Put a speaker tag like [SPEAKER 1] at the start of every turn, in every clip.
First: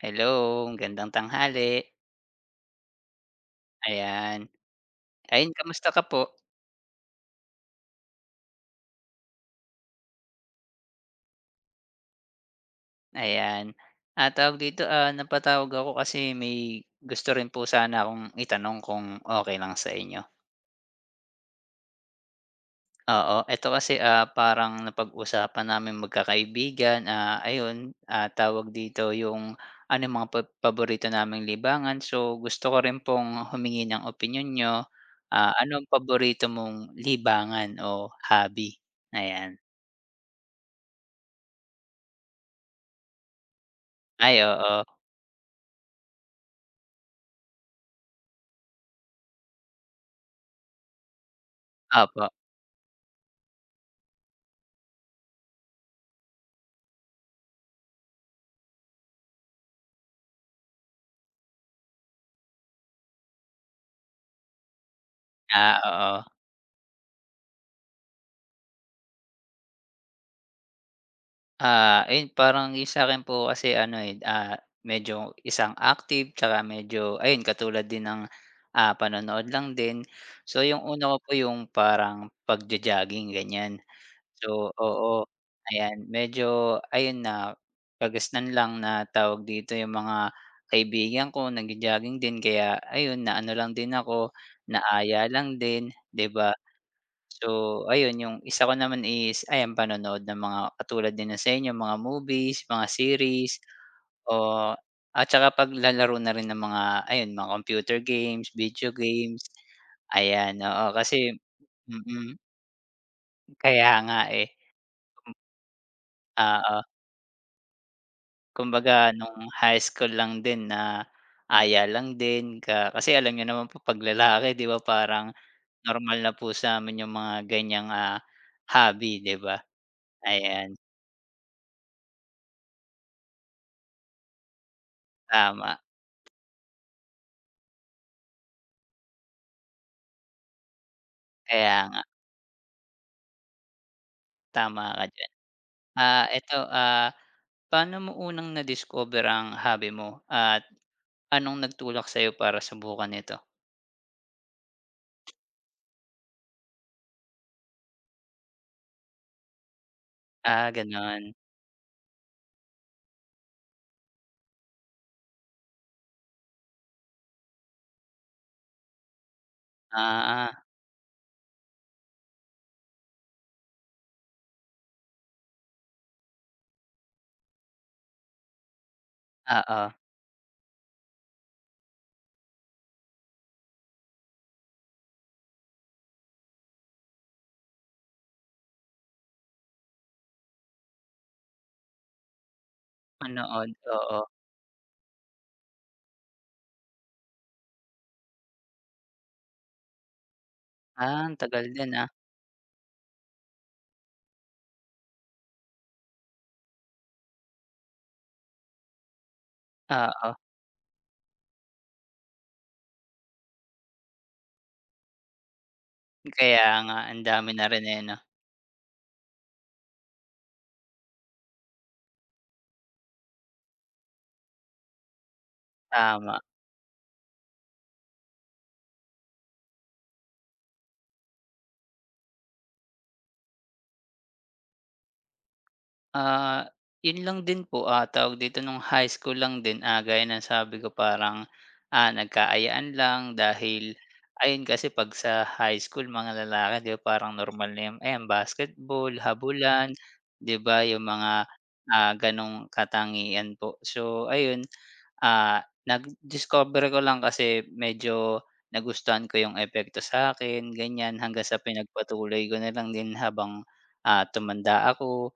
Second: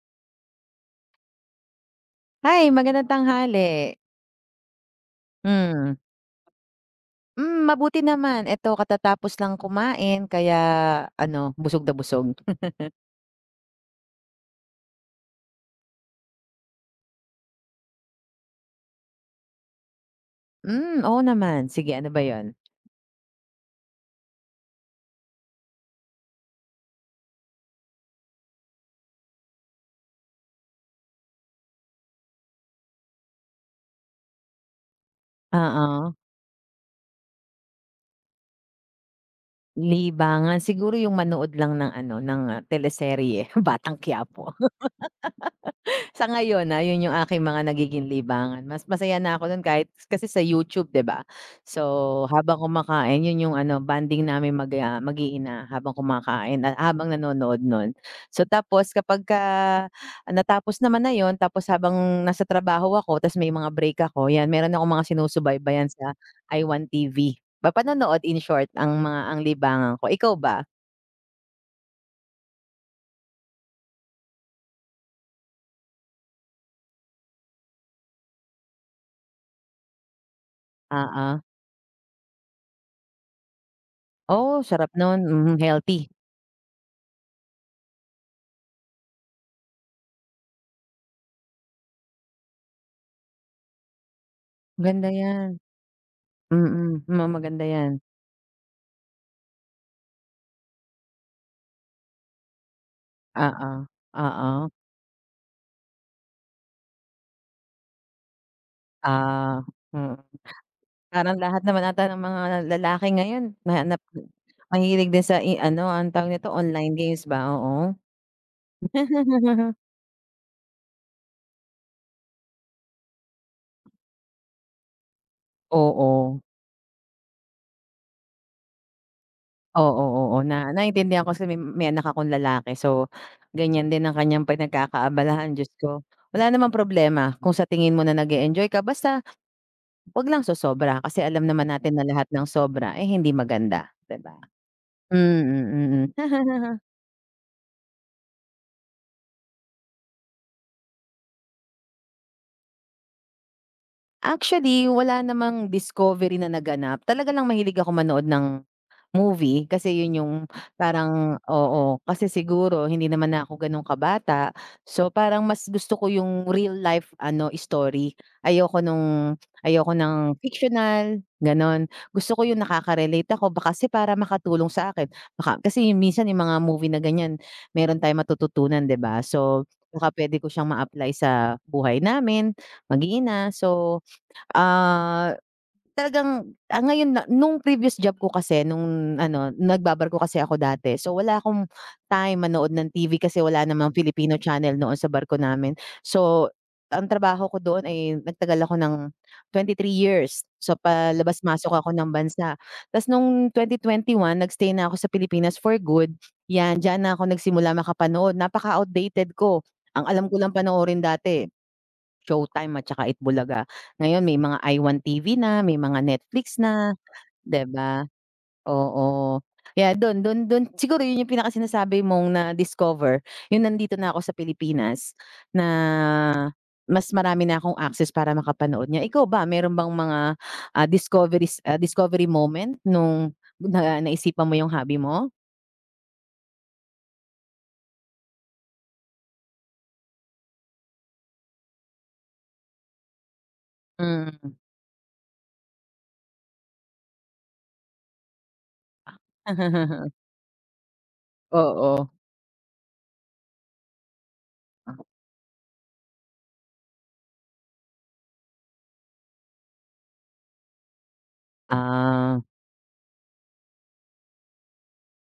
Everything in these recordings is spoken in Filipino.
[SPEAKER 1] Hello, magandang tanghali.
[SPEAKER 2] Hi, magandang tanghali.
[SPEAKER 1] Ayan, ayon kamusta
[SPEAKER 2] Hmm.
[SPEAKER 1] ka po?
[SPEAKER 2] Hmm, mabuti naman, ito katatapos lang kumain, kaya ano busog na busog.
[SPEAKER 1] Ayan, ah, tawag dito ah, napatawag ako kasi may gusto rin po sana akong itanong kung okey lang sa inyo?
[SPEAKER 2] Hmm, oo naman, sige ano ba 'yon?
[SPEAKER 1] Oo, eto kasi ah, parang napag-usapan naming magka-kaibigan. Ah, ayon, ah tawag dito 'yong ano 'yong mga pab paborito naming libangan, so, gusto ko rin pong humingi ng opinyon niyo, ah anong
[SPEAKER 2] Oo.
[SPEAKER 1] paborito mong libangan o hobby ayan?
[SPEAKER 2] Libangan, siguro 'yong manood lang ng ano ng teleserye, Batang
[SPEAKER 1] Ay,
[SPEAKER 2] Quiapo.
[SPEAKER 1] oo.
[SPEAKER 2] Sa ngayon ah, 'yon 'yong aking mga nagiging libangan. Mas masaya na ako no'n kahit kasi sa YouTube 'di ba, so
[SPEAKER 1] Opo.
[SPEAKER 2] habang kumakain, 'yon 'yong ano bonding namin mag, ah, mag-iina habang kumakain at habang nanonood no'n, so tapos kapag ka natapos naman na 'yon tapos habang nasa trabaho ako tapos may mga break ako 'yan meron akong mga
[SPEAKER 1] Ah,
[SPEAKER 2] sinusubaybayan sa
[SPEAKER 1] oo.
[SPEAKER 2] I Want TV, ba panonood in short ang mga ang libangan ko, ikaw ba?
[SPEAKER 1] Ah, ayun parang iisa rin po kasi, ano, eh, ah, medyo isang active tska medyo ayun, katulad din ng, ah, panonood lang din, so, yung una ko po
[SPEAKER 2] Oo.
[SPEAKER 1] yung parang pagjo-jogging, ganyan,
[SPEAKER 2] Oo.
[SPEAKER 1] so,
[SPEAKER 2] Sarap
[SPEAKER 1] oo,
[SPEAKER 2] nun, mhm,
[SPEAKER 1] ayan,
[SPEAKER 2] healthy.
[SPEAKER 1] medyo ayun nakagisnan lang na tawag dito yung mga kaibigan ko nagjo-jogging din kaya ayun na, ano, lang din ako na
[SPEAKER 2] Ganda
[SPEAKER 1] aya
[SPEAKER 2] yan,
[SPEAKER 1] lang din, 'di ba?
[SPEAKER 2] mhm, mukang maganda
[SPEAKER 1] So,
[SPEAKER 2] yan.
[SPEAKER 1] ayun yung isa ko naman is ayan panonood ng mga katulad din sa inyo mga movies, mga series
[SPEAKER 2] Oo, oo.
[SPEAKER 1] o at tsaka paglalaro na rin ng mga, ayun mga computer games, video games,
[SPEAKER 2] Ah, mm,
[SPEAKER 1] ayan, oo, kasi,
[SPEAKER 2] parang lahat naman ata ng
[SPEAKER 1] mhm.
[SPEAKER 2] mga lalaki ngayon
[SPEAKER 1] Kaya
[SPEAKER 2] mahanap
[SPEAKER 1] nga,
[SPEAKER 2] ang
[SPEAKER 1] eh.
[SPEAKER 2] mahilig din sa, ano, anong tawag nito?
[SPEAKER 1] Oo.
[SPEAKER 2] Online games ba? Oo.
[SPEAKER 1] Kumbaga nung high school lang din naaya lang din ka kasi alam niyo naman po 'pag lalaki, 'di ba? Parang normal na
[SPEAKER 2] Oo.
[SPEAKER 1] po samin yung mga, ganyan, ah, hobby, 'di ba?
[SPEAKER 2] Oo, oo na,
[SPEAKER 1] Ayan.
[SPEAKER 2] naintindihan ko kasi may may anak akong lalaki, so, ganyan, din ang kanyang pinagkakaabalahan, Diyos
[SPEAKER 1] Tama.
[SPEAKER 2] ko. Wala namang problema kung sa tingin mo na nag-eenjoy ka basta 'wag lang so-sobra, kasi alam naman
[SPEAKER 1] Kaya
[SPEAKER 2] natin
[SPEAKER 1] nga.
[SPEAKER 2] na lahat ng sobra, eh, hindi maganda, 'di ba?
[SPEAKER 1] Tama ka diyan,
[SPEAKER 2] Mm, Mhm.
[SPEAKER 1] ah, eto, ah, paano mo unang na-discover ang hobby mo at anong nagtulak sa'yo para subukan nito?
[SPEAKER 2] Actually, wala namang discovery na naganap. Talaga lang mahilig ako manood ng movie kasi 'yon yung
[SPEAKER 1] Ah, ganon?
[SPEAKER 2] parang oo. Kasi siguro, hindi naman na 'ko ganon kabata, so parang mas gusto ko yung real life, ano, story. Ayoko nung ayoko ng
[SPEAKER 1] Ah.
[SPEAKER 2] fictional, ganon. Gusto ko 'yon nakaka-relate ako ba kasi para makatulong sa akin. Baka kasi minsan yung mga movie na ganyan, meron tayong matututunan 'di ba? So,
[SPEAKER 1] Oo.
[SPEAKER 2] baka pwede ko siyang ma-apply sa buhay namin, mag-iina. So ah, talagang ah ngayon na nung previous job ko kasi, nung ano nagba-barko kasi ako dati, so wala 'kong time manood ng TV kasi wala
[SPEAKER 1] Manood,
[SPEAKER 2] namang
[SPEAKER 1] oo.
[SPEAKER 2] Filipino channel noon sa barko namin. So, ang trabaho ko doon ay nagtagal ako ng 23 years. So
[SPEAKER 1] Ah,
[SPEAKER 2] palabas-masok
[SPEAKER 1] tagal
[SPEAKER 2] ako
[SPEAKER 1] din
[SPEAKER 2] ng
[SPEAKER 1] ah.
[SPEAKER 2] bansa. Ta's nung 2021 nag-stay na ako sa Pilipinas for good, 'yan, diyan na ako nagsimula makapanood. Napaka-outdated ko. Ang alam
[SPEAKER 1] Oo.
[SPEAKER 2] ko lang panoorin dati, Showtime at saka Eat Bulaga. Ngayon may mga iWant TV na, may mga Netflix
[SPEAKER 1] Kaya
[SPEAKER 2] na,
[SPEAKER 1] nga. Ang dami na
[SPEAKER 2] 'di
[SPEAKER 1] rin eh,
[SPEAKER 2] ba?
[SPEAKER 1] 'no?
[SPEAKER 2] Oo, kaya do'n do'n do'n siguro 'yon yung pinaka-sinasabi mong na-discover, yung nandito na ako sa Pilipinas na,
[SPEAKER 1] Tama.
[SPEAKER 2] mas marami na 'kong access para makapanood niya. Ikaw ba? Meron bang mga ah, discoveries ah discovery moment, nung na naisipan mo yung hobby mo?
[SPEAKER 1] Ah, 'yun lang din po, ah, tawag dito nung high school lang din. Gaya ang sabi ko, parang, ah, nagka-ayaan lang dahil
[SPEAKER 2] Hmm.
[SPEAKER 1] ayun, kasi 'pag sa high school, mga lalaki 'di parang normal na ayan, basketball, habulan, 'di ba? Yung mga,
[SPEAKER 2] Oo.
[SPEAKER 1] ah, gano'ng katangian po. So ayun, ah, nag discover ko lang kasi medyo nagustuhan ko 'yung epekto satin ganyan, hanggang sa
[SPEAKER 2] Ah.
[SPEAKER 1] pinagpatuloy ko nalang din habang, ah, tumanda ako,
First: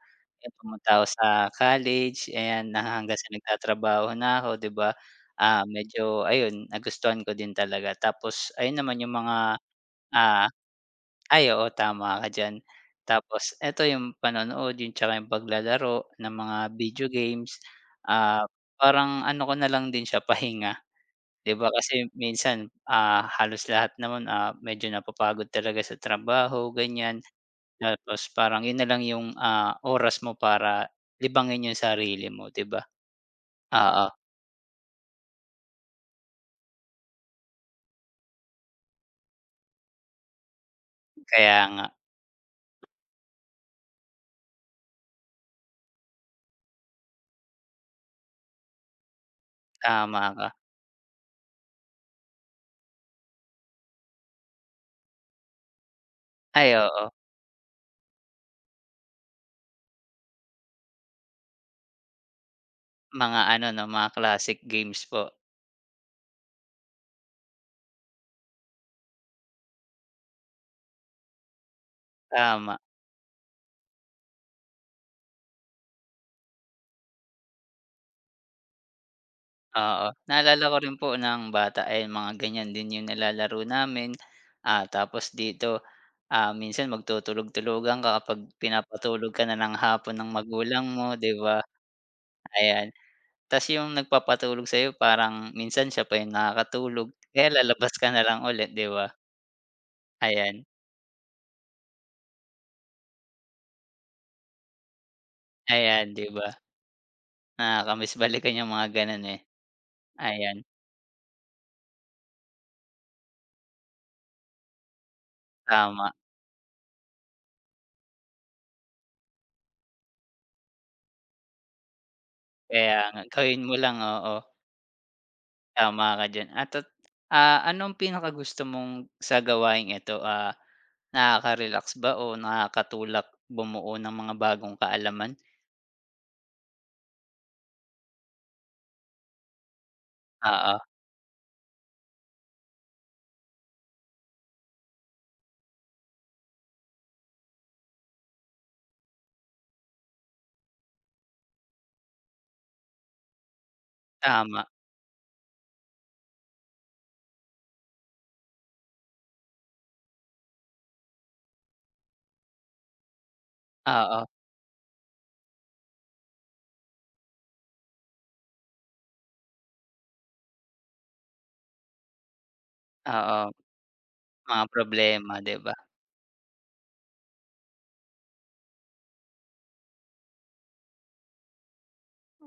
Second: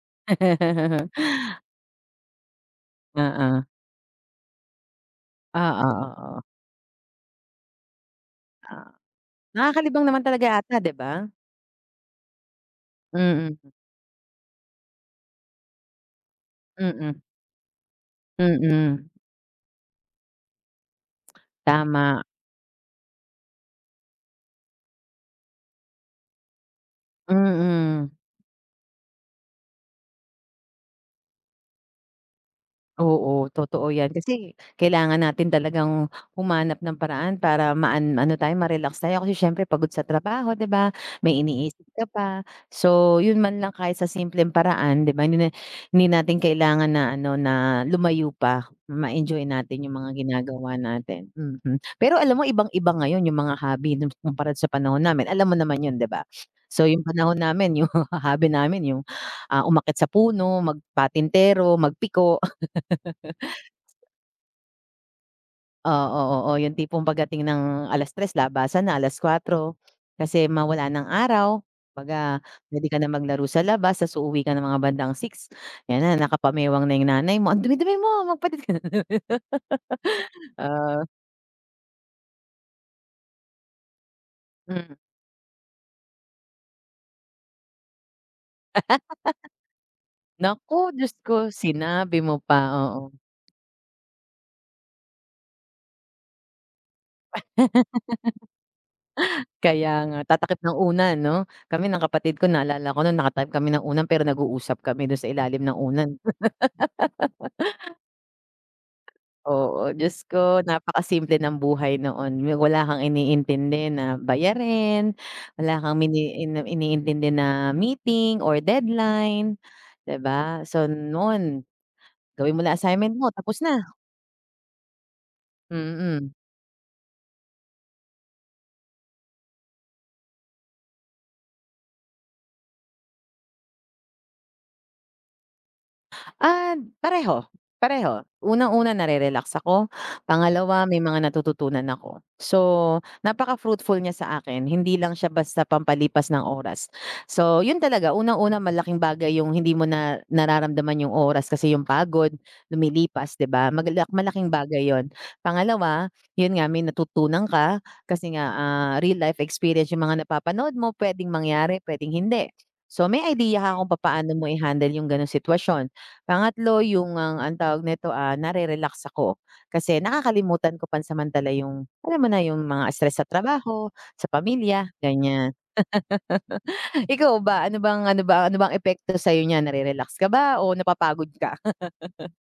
[SPEAKER 1] pumunta ako sa college, ayan na hanggang sa
[SPEAKER 2] Oo.
[SPEAKER 1] nagtatrabaho na ako, 'di ba ah
[SPEAKER 2] Ah,
[SPEAKER 1] medyo
[SPEAKER 2] oo.
[SPEAKER 1] ayun, nagustuhan ko din talaga. Tapos ayun
[SPEAKER 2] Ah,
[SPEAKER 1] naman, 'yung mga,
[SPEAKER 2] nakakalibang naman
[SPEAKER 1] ah
[SPEAKER 2] talaga ata, 'di ba?
[SPEAKER 1] ay oo, tama ka diyan. Tapos
[SPEAKER 2] Mm.
[SPEAKER 1] eto, yung panonood, 'tsaka 'yung paglalaro ng mga video
[SPEAKER 2] Mm.
[SPEAKER 1] games, ah,
[SPEAKER 2] Mm.
[SPEAKER 1] parang ano ko na lang din siya, pahinga. 'Di ba, kasi
[SPEAKER 2] Tama.
[SPEAKER 1] minsan, ah, halos lahat naman, ah, medyo napapagod talaga sa trabaho ganyan,
[SPEAKER 2] Mm.
[SPEAKER 1] 'tapos parang 'yun nalang 'yung, ah, oras mo para libangin 'yung sarili mo, 'di ba?
[SPEAKER 2] Oo, totoo 'yan
[SPEAKER 1] Oo.
[SPEAKER 2] kasi kailangan natin talagang humanap ng paraan para maan ano tayo, ma-relax tayo. Kasi siyempre, pagod sa trabaho, 'di ba? May
[SPEAKER 1] Kaya
[SPEAKER 2] iniisip
[SPEAKER 1] nga.
[SPEAKER 2] ka pa, so 'yun man lang, kahit sa simpleng paraan, 'di ba, hindi na hindi natin kailangan na ano, na lumayo pa ma-enjoy natin 'yung mga
[SPEAKER 1] Tama ka.
[SPEAKER 2] ginagawa natin, mm. Pero alam mo ibang-iba ngayon 'yung mga hobby, kumpara sa panahon namin, alam mo naman 'yon 'di ba?
[SPEAKER 1] Ay,
[SPEAKER 2] So 'yung
[SPEAKER 1] oo.
[SPEAKER 2] panahon namin, yung hobby namin 'yung, ah, umakyat sa puno, magpatintero, mag-piko.
[SPEAKER 1] Mga ano, mga classic games po.
[SPEAKER 2] Oo, oo yung tipong pagdating ng alas-3:00 labasan na alas-4:00 kasi ma wala ng araw. Kumbaga
[SPEAKER 1] Tama.
[SPEAKER 2] pwede ka na maglaro sa labas, tas uuwi ka ng mga bandang 6. Ayan na nakapamewang na yung nanay mo, ang dumi-dumi mo magpalit ka.
[SPEAKER 1] Oo. Naalala ko rin
[SPEAKER 2] Ah.
[SPEAKER 1] po ng bata ay mga ganyan din yung nilalaro namin. Ah,
[SPEAKER 2] Mmm.
[SPEAKER 1] tapos dito, ah, minsan magtutulog-tulugan ka kapag pinapatulog ka na ng hapon ng magulang
[SPEAKER 2] Naku, Diyos
[SPEAKER 1] mo di
[SPEAKER 2] ko,
[SPEAKER 1] ba?
[SPEAKER 2] sinabi mo pa,
[SPEAKER 1] Ayan
[SPEAKER 2] oo.
[SPEAKER 1] tas yung nagpapatulog sayo parang minsan sya pa yung nakakatulog kaya lalabas ka nalang ulit di ba?
[SPEAKER 2] Kaya nga tatakip
[SPEAKER 1] Ayan.
[SPEAKER 2] ng unan ano kami ng kapatid ko naalala ko nung nakatakip kami ng unan pero nag-uusap kami dun sa ilalim ng unan.
[SPEAKER 1] Ayan di ba? nakakamiss balikan yung mga ganun eh,
[SPEAKER 2] Oo, Diyos ko
[SPEAKER 1] ayan.
[SPEAKER 2] napakasimple ng buhay noon yung wala kang iniintindi na bayarin, wala kang
[SPEAKER 1] Tama.
[SPEAKER 2] mini iniintindi na meeting or deadline di ba? So, noon gawin mo lang
[SPEAKER 1] Kaya
[SPEAKER 2] assignment mo, tapos
[SPEAKER 1] gawin mo
[SPEAKER 2] na.
[SPEAKER 1] lang, oo. Tama ka
[SPEAKER 2] Mm.
[SPEAKER 1] diyan anto ah, anong pinakagusto mong sa gawaing ito ah, nakakarelax ba o nakakatulak bumuo ng mga bagong kaalaman?
[SPEAKER 2] Ah, pareho. Pareho. Unang-una, narere-relax ako.
[SPEAKER 1] Oo.
[SPEAKER 2] Pangalawa, may mga natututunan ako. So, napaka-fruitful niya sa akin. Hindi lang siya basta pampalipas ng oras. So 'yon talaga. Unang-una malaking bagay yung hindi mo na nararamdaman yung oras kasi yung pagod lumilipas 'di ba? Magalak malaking
[SPEAKER 1] Tama.
[SPEAKER 2] bagay 'yon. Pangalawa, 'yon nga, may natutunan ka kasi nga, ah, real life experience yung mga napapanood mo. Pwedeng mangyari, pwedeng hindi. So may idea ka kung
[SPEAKER 1] Oo.
[SPEAKER 2] papaano mo i-handle yung ganong sitwasyon. Pangatlo, yung ang ang tawag nito ah, nare-relax ako kasi nakakalimutan ko pansamantala yung, alam mo na, yung mga stress sa
[SPEAKER 1] Oo.
[SPEAKER 2] trabaho, sa
[SPEAKER 1] Mga
[SPEAKER 2] pamilya,
[SPEAKER 1] problema
[SPEAKER 2] ganyan.
[SPEAKER 1] 'di ba?
[SPEAKER 2] Ikaw ba? Ano bang ano ba ano bang epekto sa'yo niyan? Nare-relax ka ba o napapagod ka?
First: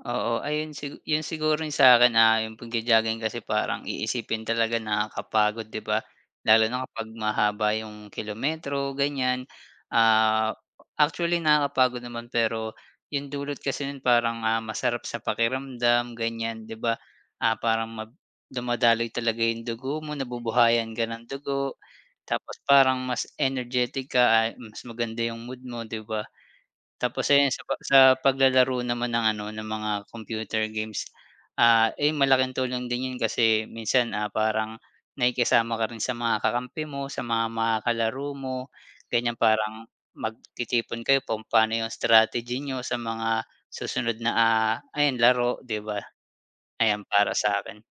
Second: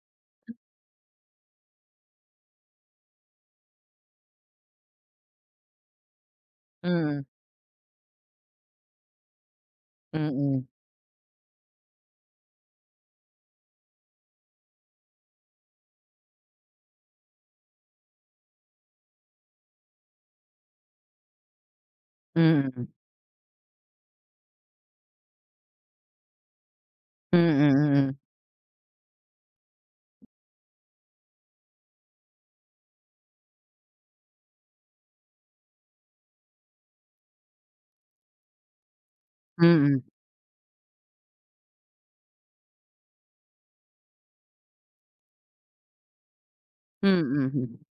[SPEAKER 1] Oo. Ayun sigu 'yon siguro yung sa'kin ah, yung pagjo-jogging kasi parang iisipin talaga nakakapagod 'di ba? Lalo na kapag
[SPEAKER 2] Mm.
[SPEAKER 1] mahaba yung kilometro ganyan. Ah,
[SPEAKER 2] Mm.
[SPEAKER 1] actually nakakapagod naman pero yung dulot kasi no'n parang ah, masarap sa pakiramdam, ganyan, 'di ba? Ah parang mag dumadaloy talaga yung dugo mo, nabubuhayan ka ng dugo. Tapos
[SPEAKER 2] Mhm.
[SPEAKER 1] parang mas energetic ka a mas maganda yung mood mo 'di ba? Tapos ayan sa pa sa
[SPEAKER 2] Mm, mm.
[SPEAKER 1] paglalaro naman ng ano, ng mga computer games, ah, 'yon, malaking tulong din 'yon kasi minsan ah, parang nakikisama ka rin sa mga kakampi mo, sa mga makakalaro mo. Ganyan parang
[SPEAKER 2] Mm.
[SPEAKER 1] magtitipon kayo kung paano yung strategy niyo sa mga susunod na, ah, ayan laro 'di ba? Ayan
[SPEAKER 2] Mm,
[SPEAKER 1] para sa
[SPEAKER 2] mhm.
[SPEAKER 1] 'kin.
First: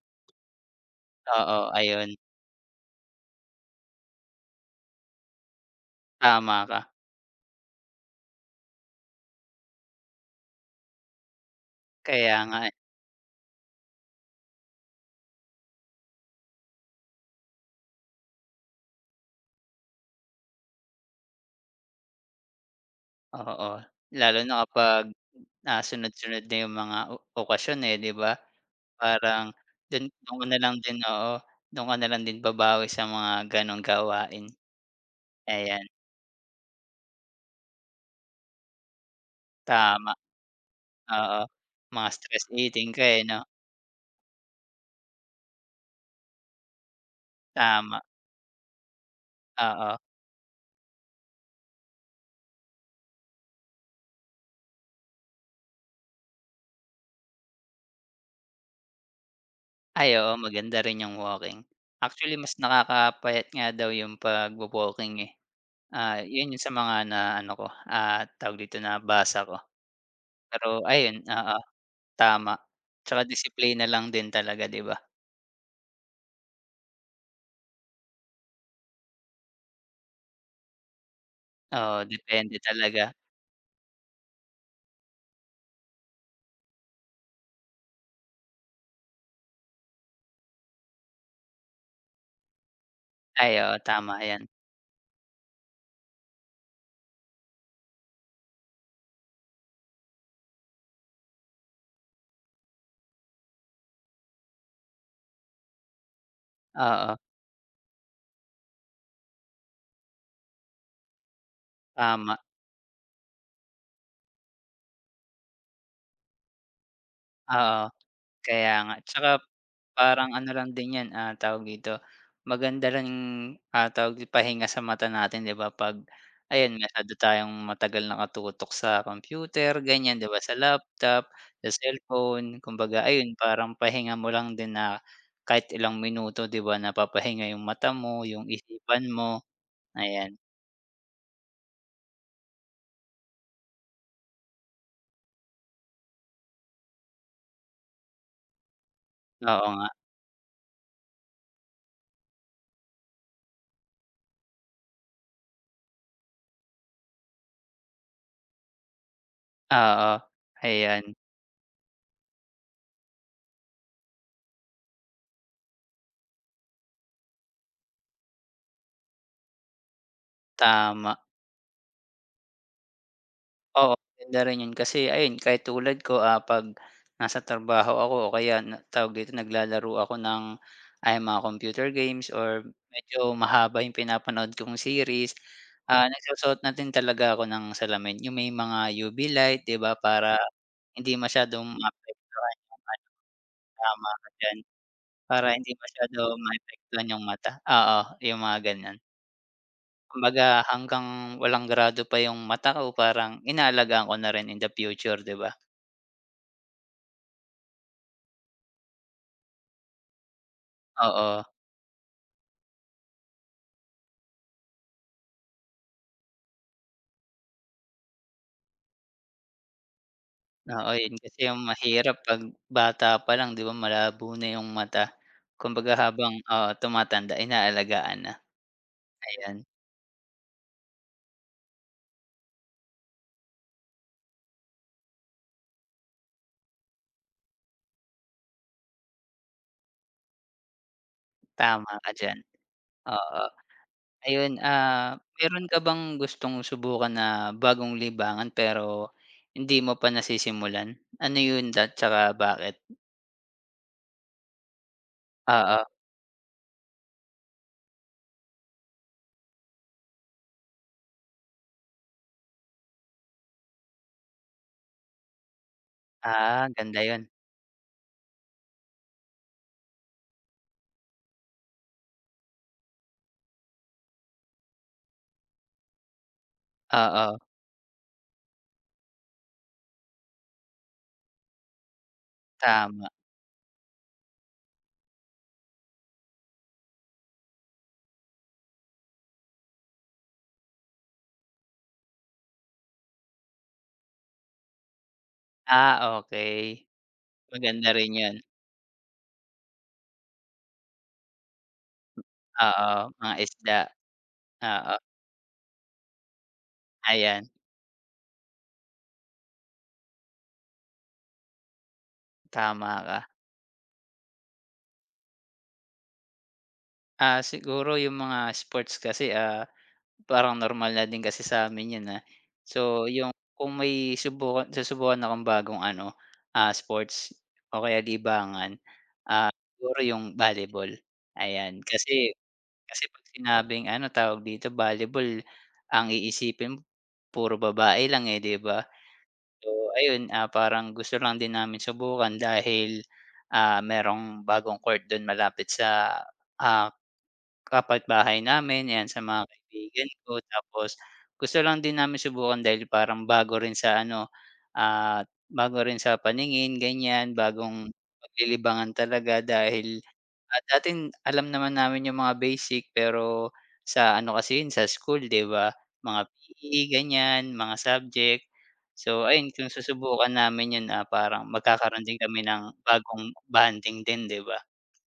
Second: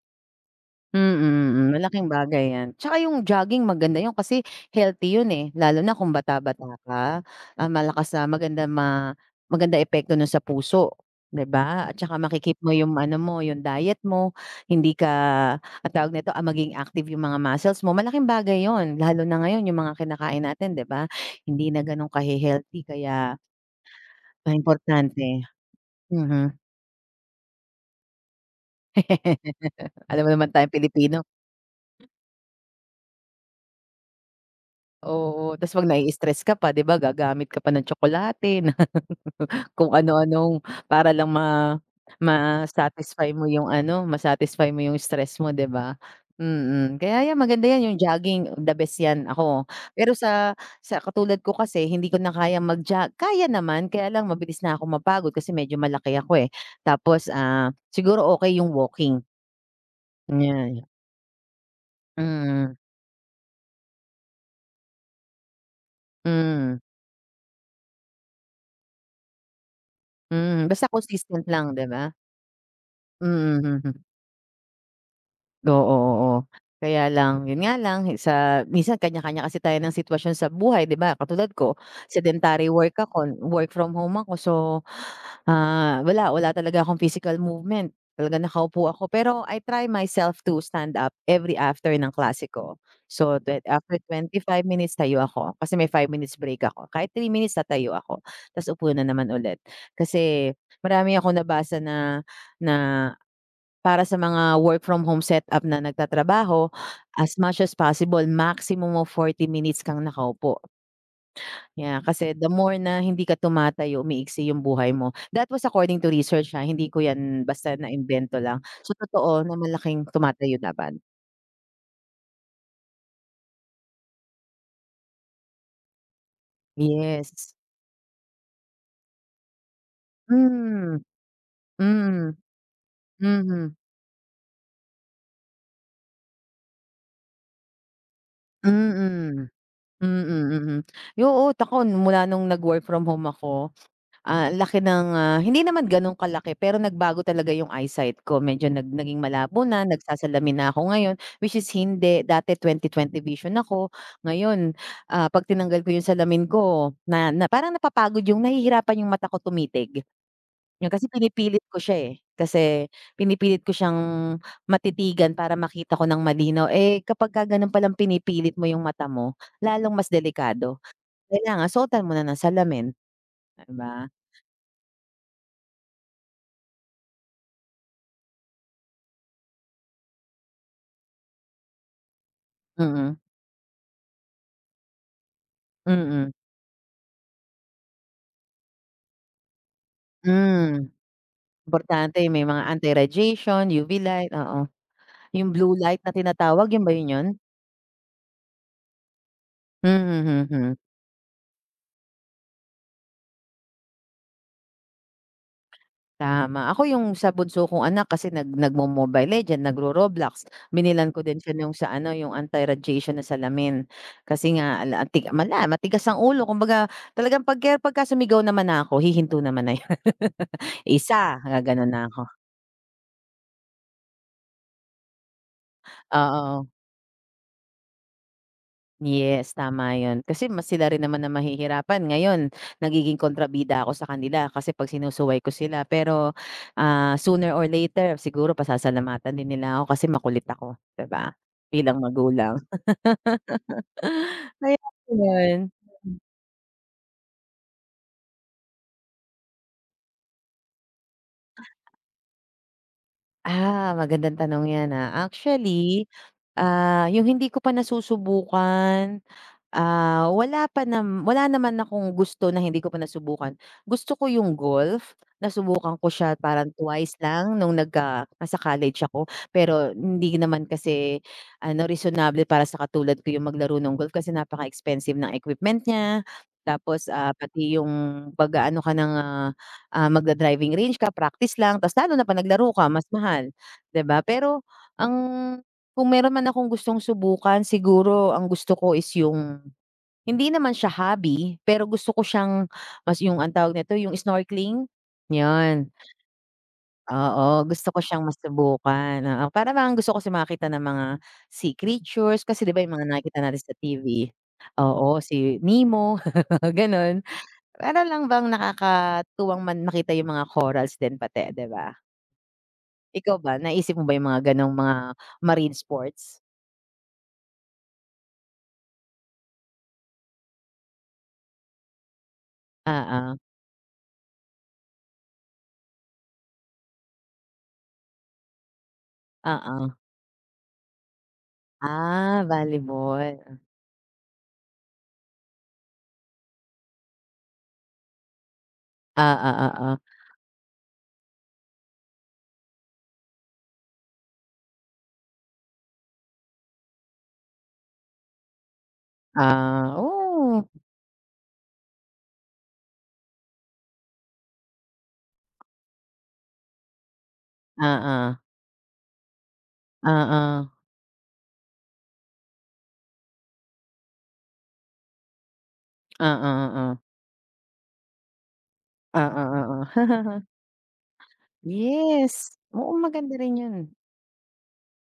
[SPEAKER 2] Mhm, mm,
[SPEAKER 1] Oo,
[SPEAKER 2] malaking
[SPEAKER 1] ayon.
[SPEAKER 2] bagay 'yan. 'Tsaka yung jogging maganda 'yon kasi healthy 'yon eh, lalo na kung bata-bata
[SPEAKER 1] Tama ka.
[SPEAKER 2] ka. Ah malakas ah maganda ma maganda epekto no'n sa puso, 'di ba? At saka
[SPEAKER 1] Kaya
[SPEAKER 2] maki-keep
[SPEAKER 1] nga
[SPEAKER 2] mo
[SPEAKER 1] eh.
[SPEAKER 2] yung ano mo, yung diet mo. Hindi ka, ang tawag nito, ah maging active yung mga muscles mo. Malaking bagay 'yon. Lalo na ngayon yung mga kinakain natin di ba? Hindi na ganong kahe-healthy kaya
[SPEAKER 1] Oh oo, lalo na kapag
[SPEAKER 2] paimportante.
[SPEAKER 1] ah sunod-sunod na
[SPEAKER 2] Mhm.
[SPEAKER 1] yung mga ok okasyon eh, di ba? Parang do'n
[SPEAKER 2] Alam mo
[SPEAKER 1] mo
[SPEAKER 2] naman
[SPEAKER 1] na
[SPEAKER 2] tayong
[SPEAKER 1] lang din
[SPEAKER 2] Pilipino.
[SPEAKER 1] oo, do'n ka nalang din babawi sa mga ganong gawain.
[SPEAKER 2] Oo, ta's
[SPEAKER 1] Ayan.
[SPEAKER 2] pag nai-stress ka pa, 'di ba, gagamit ka pa ng tsokolate. Kung
[SPEAKER 1] Tama.
[SPEAKER 2] ano-anong para lang
[SPEAKER 1] Oo.
[SPEAKER 2] ma
[SPEAKER 1] Ma-stress eating ka eh,
[SPEAKER 2] ma-satisfy mo
[SPEAKER 1] 'no?
[SPEAKER 2] yung ano, ma-satisfy mo yung stress mo 'di ba? Mm, kaya 'yan maganda 'yan, yung
[SPEAKER 1] Tama.
[SPEAKER 2] jogging, the best 'yan. Ako
[SPEAKER 1] Oo.
[SPEAKER 2] pero sa sa katulad ko kasi hindi ko na kayang mag-jo kaya naman! Kaya lang mabilis na akong mapagod kasi medyo malaki ako eh, tapos ah, siguro okay yung walking.
[SPEAKER 1] Ay oo, maganda
[SPEAKER 2] [unintelligible]
[SPEAKER 1] rin yung walking. Actually mas
[SPEAKER 2] Mm.
[SPEAKER 1] nakakapayat nga daw yung pagwo-walking eh. Ah, yung 'yon sa
[SPEAKER 2] Mm.
[SPEAKER 1] mga na ano ko, ah, tawag dito, nabasa ko.
[SPEAKER 2] Mm,
[SPEAKER 1] Pero
[SPEAKER 2] basta
[SPEAKER 1] ayon,
[SPEAKER 2] consistent
[SPEAKER 1] oo,
[SPEAKER 2] lang 'di ba?
[SPEAKER 1] tama. 'Tsaka disiplina
[SPEAKER 2] Mhm.
[SPEAKER 1] lang din talaga, 'di ba?
[SPEAKER 2] Oo, oo, kaya lang yun nga lang sa, minsan kanya-kanya kasi tayo ng sitwasyon sa buhay, 'di ba? Katulad ko
[SPEAKER 1] Oo, depende
[SPEAKER 2] sedentary work
[SPEAKER 1] talaga.
[SPEAKER 2] ako, work from home ako, so, ah, wala, wala talaga akong physical movement talaga nakaupo ako, pero I try myself to stand up every after ng klase ko. So,
[SPEAKER 1] Ay,
[SPEAKER 2] then
[SPEAKER 1] oo,
[SPEAKER 2] after
[SPEAKER 1] tama
[SPEAKER 2] twenty
[SPEAKER 1] 'yan.
[SPEAKER 2] five minutes, tayo ako kasi may 5 minutes break ako, kahit 3 minutes tatayo, ako tapos upo na naman ulit. Kasi marami akong nabasa na, na para sa mga work from home setup na nagtatrabaho,
[SPEAKER 1] Oo.
[SPEAKER 2] as much as possible, maximum of 40 minutes kang nakaupo. Yeah, kasi
[SPEAKER 1] Tama.
[SPEAKER 2] the more na hindi ka tumatayo, umiiksi 'yung buhay mo. That was according to research ha, hindi ko 'yan basta
[SPEAKER 1] Oo,
[SPEAKER 2] naimbento lang,
[SPEAKER 1] kaya
[SPEAKER 2] so,
[SPEAKER 1] nga, 'tsaka
[SPEAKER 2] totoo na malaking
[SPEAKER 1] parang ano
[SPEAKER 2] tumatayo
[SPEAKER 1] lang din
[SPEAKER 2] dapat.
[SPEAKER 1] 'yan, ah, tawag dito, maganda lang ah, tawag ipahinga sa mata natin, 'di ba, 'pag ayan masyado
[SPEAKER 2] Yes.
[SPEAKER 1] tayong matagal nakatutok sa computer ganyan, 'di ba, sa
[SPEAKER 2] Hmm,
[SPEAKER 1] laptop sa
[SPEAKER 2] hmm,
[SPEAKER 1] cellphone, kumbaga ayun parang
[SPEAKER 2] mhm.
[SPEAKER 1] pahinga mo lang din na kahit ilang minuto, 'di ba, napapahinga 'yung mata mo, yung isipan mo,
[SPEAKER 2] Mm, mm,
[SPEAKER 1] ayan.
[SPEAKER 2] mm, ay, oo ako mula nung nag-work from home ako, ah, ang laki ng, ah, hindi naman ganun kalaki pero nagbago talaga yung eyesight ko medyo nag naging malabo
[SPEAKER 1] Oo
[SPEAKER 2] na
[SPEAKER 1] nga.
[SPEAKER 2] nagsasalamin na ako ngayon. Which is hindi dati, 2020 vision ako. Ngayon, ah, 'pag tinanggal ko yung salamin ko na, na, parang napapagod, yung nahihirapan yung mata ko tumitig.
[SPEAKER 1] Oo,
[SPEAKER 2] Yun, kasi
[SPEAKER 1] ayan.
[SPEAKER 2] pinipilit ko siya, eh, kasi pinipilit ko siyang matitigan para makita ko ng malinaw. Eh, kapag ka gano'n palang pinipilit mo 'yung mata mo, lalong mas delikado.
[SPEAKER 1] Tama.
[SPEAKER 2] Kailangan suotan mo na ng salamin, 'di
[SPEAKER 1] Oo,
[SPEAKER 2] ba?
[SPEAKER 1] maganda rin 'yon. Kasi ayon, kahit tulad ko, ah, 'pag nasa trabaho ako, o kaya na tawag dito, naglalaro ako ng ayan mga computer games, or
[SPEAKER 2] Mm.
[SPEAKER 1] medyo mahaba yung pinapanood kong series, ah,
[SPEAKER 2] Mm.
[SPEAKER 1] nagsusuot na din talaga ako ng salamin yung may mga UV light, 'di ba, para
[SPEAKER 2] Hmm,
[SPEAKER 1] hindi masyadong
[SPEAKER 2] importante yung, may
[SPEAKER 1] maapektuhan
[SPEAKER 2] mga
[SPEAKER 1] yung ano.
[SPEAKER 2] anti-radiation, UV
[SPEAKER 1] Tama
[SPEAKER 2] light,
[SPEAKER 1] ka diyan,
[SPEAKER 2] oo,
[SPEAKER 1] para
[SPEAKER 2] yung
[SPEAKER 1] hindi
[SPEAKER 2] blue light na
[SPEAKER 1] masyado
[SPEAKER 2] tinatawag, yun ba
[SPEAKER 1] maapektuhan
[SPEAKER 2] yun
[SPEAKER 1] yung
[SPEAKER 2] yo'n?
[SPEAKER 1] mata, oo, yung mga ganyan.
[SPEAKER 2] Mhm,
[SPEAKER 1] Kumbaga,
[SPEAKER 2] mhm.
[SPEAKER 1] hanggang walang grado pa yung mata ko parang inaalagaan ko na rin in the future 'di ba?
[SPEAKER 2] Tama, ako yung sa bunso kong anak kasi nag nagmo Mobile Legend, nagro Roblox, binilhan ko din
[SPEAKER 1] Oo.
[SPEAKER 2] siya nung sa ano yung anti-radiation na salamin. Kasi nga ala ang ti matigas ang ulo kumbaga talagang pagke pagka-sumigaw naman na ako hihinto naman na 'yun.
[SPEAKER 1] Oo, 'yun kasi
[SPEAKER 2] "1"
[SPEAKER 1] yung
[SPEAKER 2] Gaganu'n na
[SPEAKER 1] mahirap
[SPEAKER 2] ako.
[SPEAKER 1] 'pag bata pa lang 'di ba malabo na yung mata. Kumbaga habang oo
[SPEAKER 2] Oo.
[SPEAKER 1] tumatanda inaalagaan na.
[SPEAKER 2] Yes,
[SPEAKER 1] Ayan.
[SPEAKER 2] tama 'yun, kasi mas sila rin naman ang mahihirapan ngayon, nagiging kontrabida ako sa kanila kasi 'pag sinusuway ko sila pero, ah, sooner or later, siguro pasasalamatan din nila ako kasi makulit ako, 'di ba?
[SPEAKER 1] Tama
[SPEAKER 2] Bilang
[SPEAKER 1] ka diyan.
[SPEAKER 2] magulang.
[SPEAKER 1] Oo. Ayun
[SPEAKER 2] Kaya
[SPEAKER 1] ah,
[SPEAKER 2] ayun.
[SPEAKER 1] meron ka bang
[SPEAKER 2] Mhm.
[SPEAKER 1] gustong subukan na bagong libangan pero, hindi mo pa nasisimulan? Ano yun at 'tsaka bakit?
[SPEAKER 2] Ah, magandang tanong yan, ah,
[SPEAKER 1] Oo.
[SPEAKER 2] actually, ah, yung hindi ko pa nasusubukan, ah, wala pa naman wala pa naman akong gusto na hindi ko pa nasubukan gusto ko yung golf, nasubukan ko siya
[SPEAKER 1] Ah,
[SPEAKER 2] parang
[SPEAKER 1] ganda
[SPEAKER 2] 2
[SPEAKER 1] 'yun.
[SPEAKER 2] lang nung nagka nasa college ako. Pero hindi naman kasi, ano reasonable para sa katulad ko yung maglaro ng golf kasi napaka-expensive ng equipment niya, tapos, ah,
[SPEAKER 1] Oo.
[SPEAKER 2] pati yung 'pag-aano ka ng magda-driving range ka practice lang ta's lalo na pa naglaro ka mas
[SPEAKER 1] Tama.
[SPEAKER 2] mahal, 'di ba? Pero, ang kung meron man akong gustong subukan siguro ang gusto ko is yung, hindi naman siya hobby, pero gusto ko siyang mas yung ang tawag nito, yung snorkeling? 'Yun.
[SPEAKER 1] Ah, okey.
[SPEAKER 2] Oo, gusto
[SPEAKER 1] Maganda
[SPEAKER 2] ko
[SPEAKER 1] rin
[SPEAKER 2] siyang
[SPEAKER 1] 'yun.
[SPEAKER 2] masubukan, oo parang bang gusto ko kasi makakita ng mga sea creatures kasi 'di ba
[SPEAKER 1] Oo,
[SPEAKER 2] yung mga
[SPEAKER 1] mga
[SPEAKER 2] nakikita natin sa
[SPEAKER 1] isda.
[SPEAKER 2] TV
[SPEAKER 1] Oo.
[SPEAKER 2] oo si Nemo, ganu'n
[SPEAKER 1] Ayan.
[SPEAKER 2] para lang bang nakakatuwang man makita yung mga corals din pati, 'di ba?
[SPEAKER 1] Tama ka.
[SPEAKER 2] Ikaw ba naisip mo ba yung mga, ganong, mga marine sports?
[SPEAKER 1] Ah, siguro yung mga sports kasi, ah, parang normal na din kasi sa amin yun, ah, so, yung
[SPEAKER 2] Oo.
[SPEAKER 1] kung may subukan susubukan akong bagong, ano, ah, sports o kaya libangan, ah,
[SPEAKER 2] Oo.
[SPEAKER 1] siguro yung volleyball. Ayan, kasi
[SPEAKER 2] Ah,
[SPEAKER 1] kasi 'pag
[SPEAKER 2] volleyball.
[SPEAKER 1] sinabing, ano, tawag dito volleyball ang iisipin puro babae lang, eh, 'di ba? So,
[SPEAKER 2] Ah, o oo.
[SPEAKER 1] ayun parang gusto lang din namin subukan dahil, ah, merong bagong court do'n malapit sa, ah, kapitbahay namin 'yan sa mga
[SPEAKER 2] Ah,
[SPEAKER 1] kaibigan ko
[SPEAKER 2] oo.
[SPEAKER 1] tapos gusto lang din namin subukan dahil parang bago rin sa, ano, ah, bago rin sa paningin ganyan bagong
[SPEAKER 2] Oo.
[SPEAKER 1] paglilibangan talaga dahil
[SPEAKER 2] Oo.
[SPEAKER 1] dating alam naman namin yung mga basic pero sa, ano, kasi 'yun sa school, 'di ba? Mga
[SPEAKER 2] Oo,
[SPEAKER 1] PE
[SPEAKER 2] oo.
[SPEAKER 1] ganyan, mga subject, so,
[SPEAKER 2] Oo,
[SPEAKER 1] ayun Kung
[SPEAKER 2] oo.
[SPEAKER 1] susubukan namin 'yun, ah, parang magkakaroon din kami
[SPEAKER 2] Yes,
[SPEAKER 1] ng
[SPEAKER 2] oo
[SPEAKER 1] bagong
[SPEAKER 2] maganda rin 'yun.
[SPEAKER 1] bonding din, 'di ba.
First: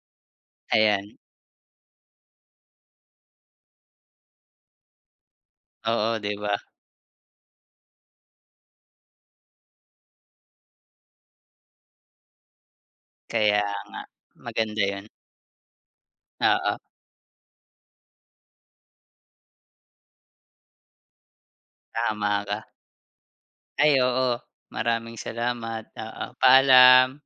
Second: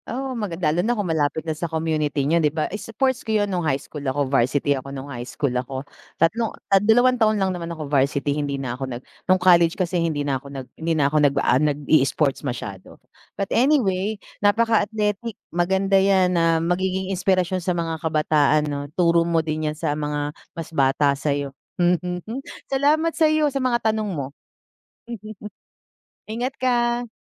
[SPEAKER 2] Oo, magand lalo na kung
[SPEAKER 1] Ayan.
[SPEAKER 2] malapit na sa community niyo, 'di ba? Sports ko 'yun nung high school ako, varsity ako nung high school ako,
[SPEAKER 1] Oo, 'di ba?
[SPEAKER 2] 3 2 taon lang naman ako varsity hindi na ako nag nung college kasi hindi na ako nag hindi na ako nag, ah, nag-iisports masyado. But,
[SPEAKER 1] Kaya nga,
[SPEAKER 2] anyway napaka
[SPEAKER 1] maganda 'yan.
[SPEAKER 2] athletic maganda 'yan na
[SPEAKER 1] Oo.
[SPEAKER 2] magiging inspirasyon sa mga kabataan, 'no, turo mo din 'yan sa mga mas bata sayo.
[SPEAKER 1] Tama ka.
[SPEAKER 2] Salamat sayo sa mga
[SPEAKER 1] Ay
[SPEAKER 2] tanong mo.
[SPEAKER 1] oo, maraming salamat, oo.
[SPEAKER 2] Ingat ka.
[SPEAKER 1] Paalam.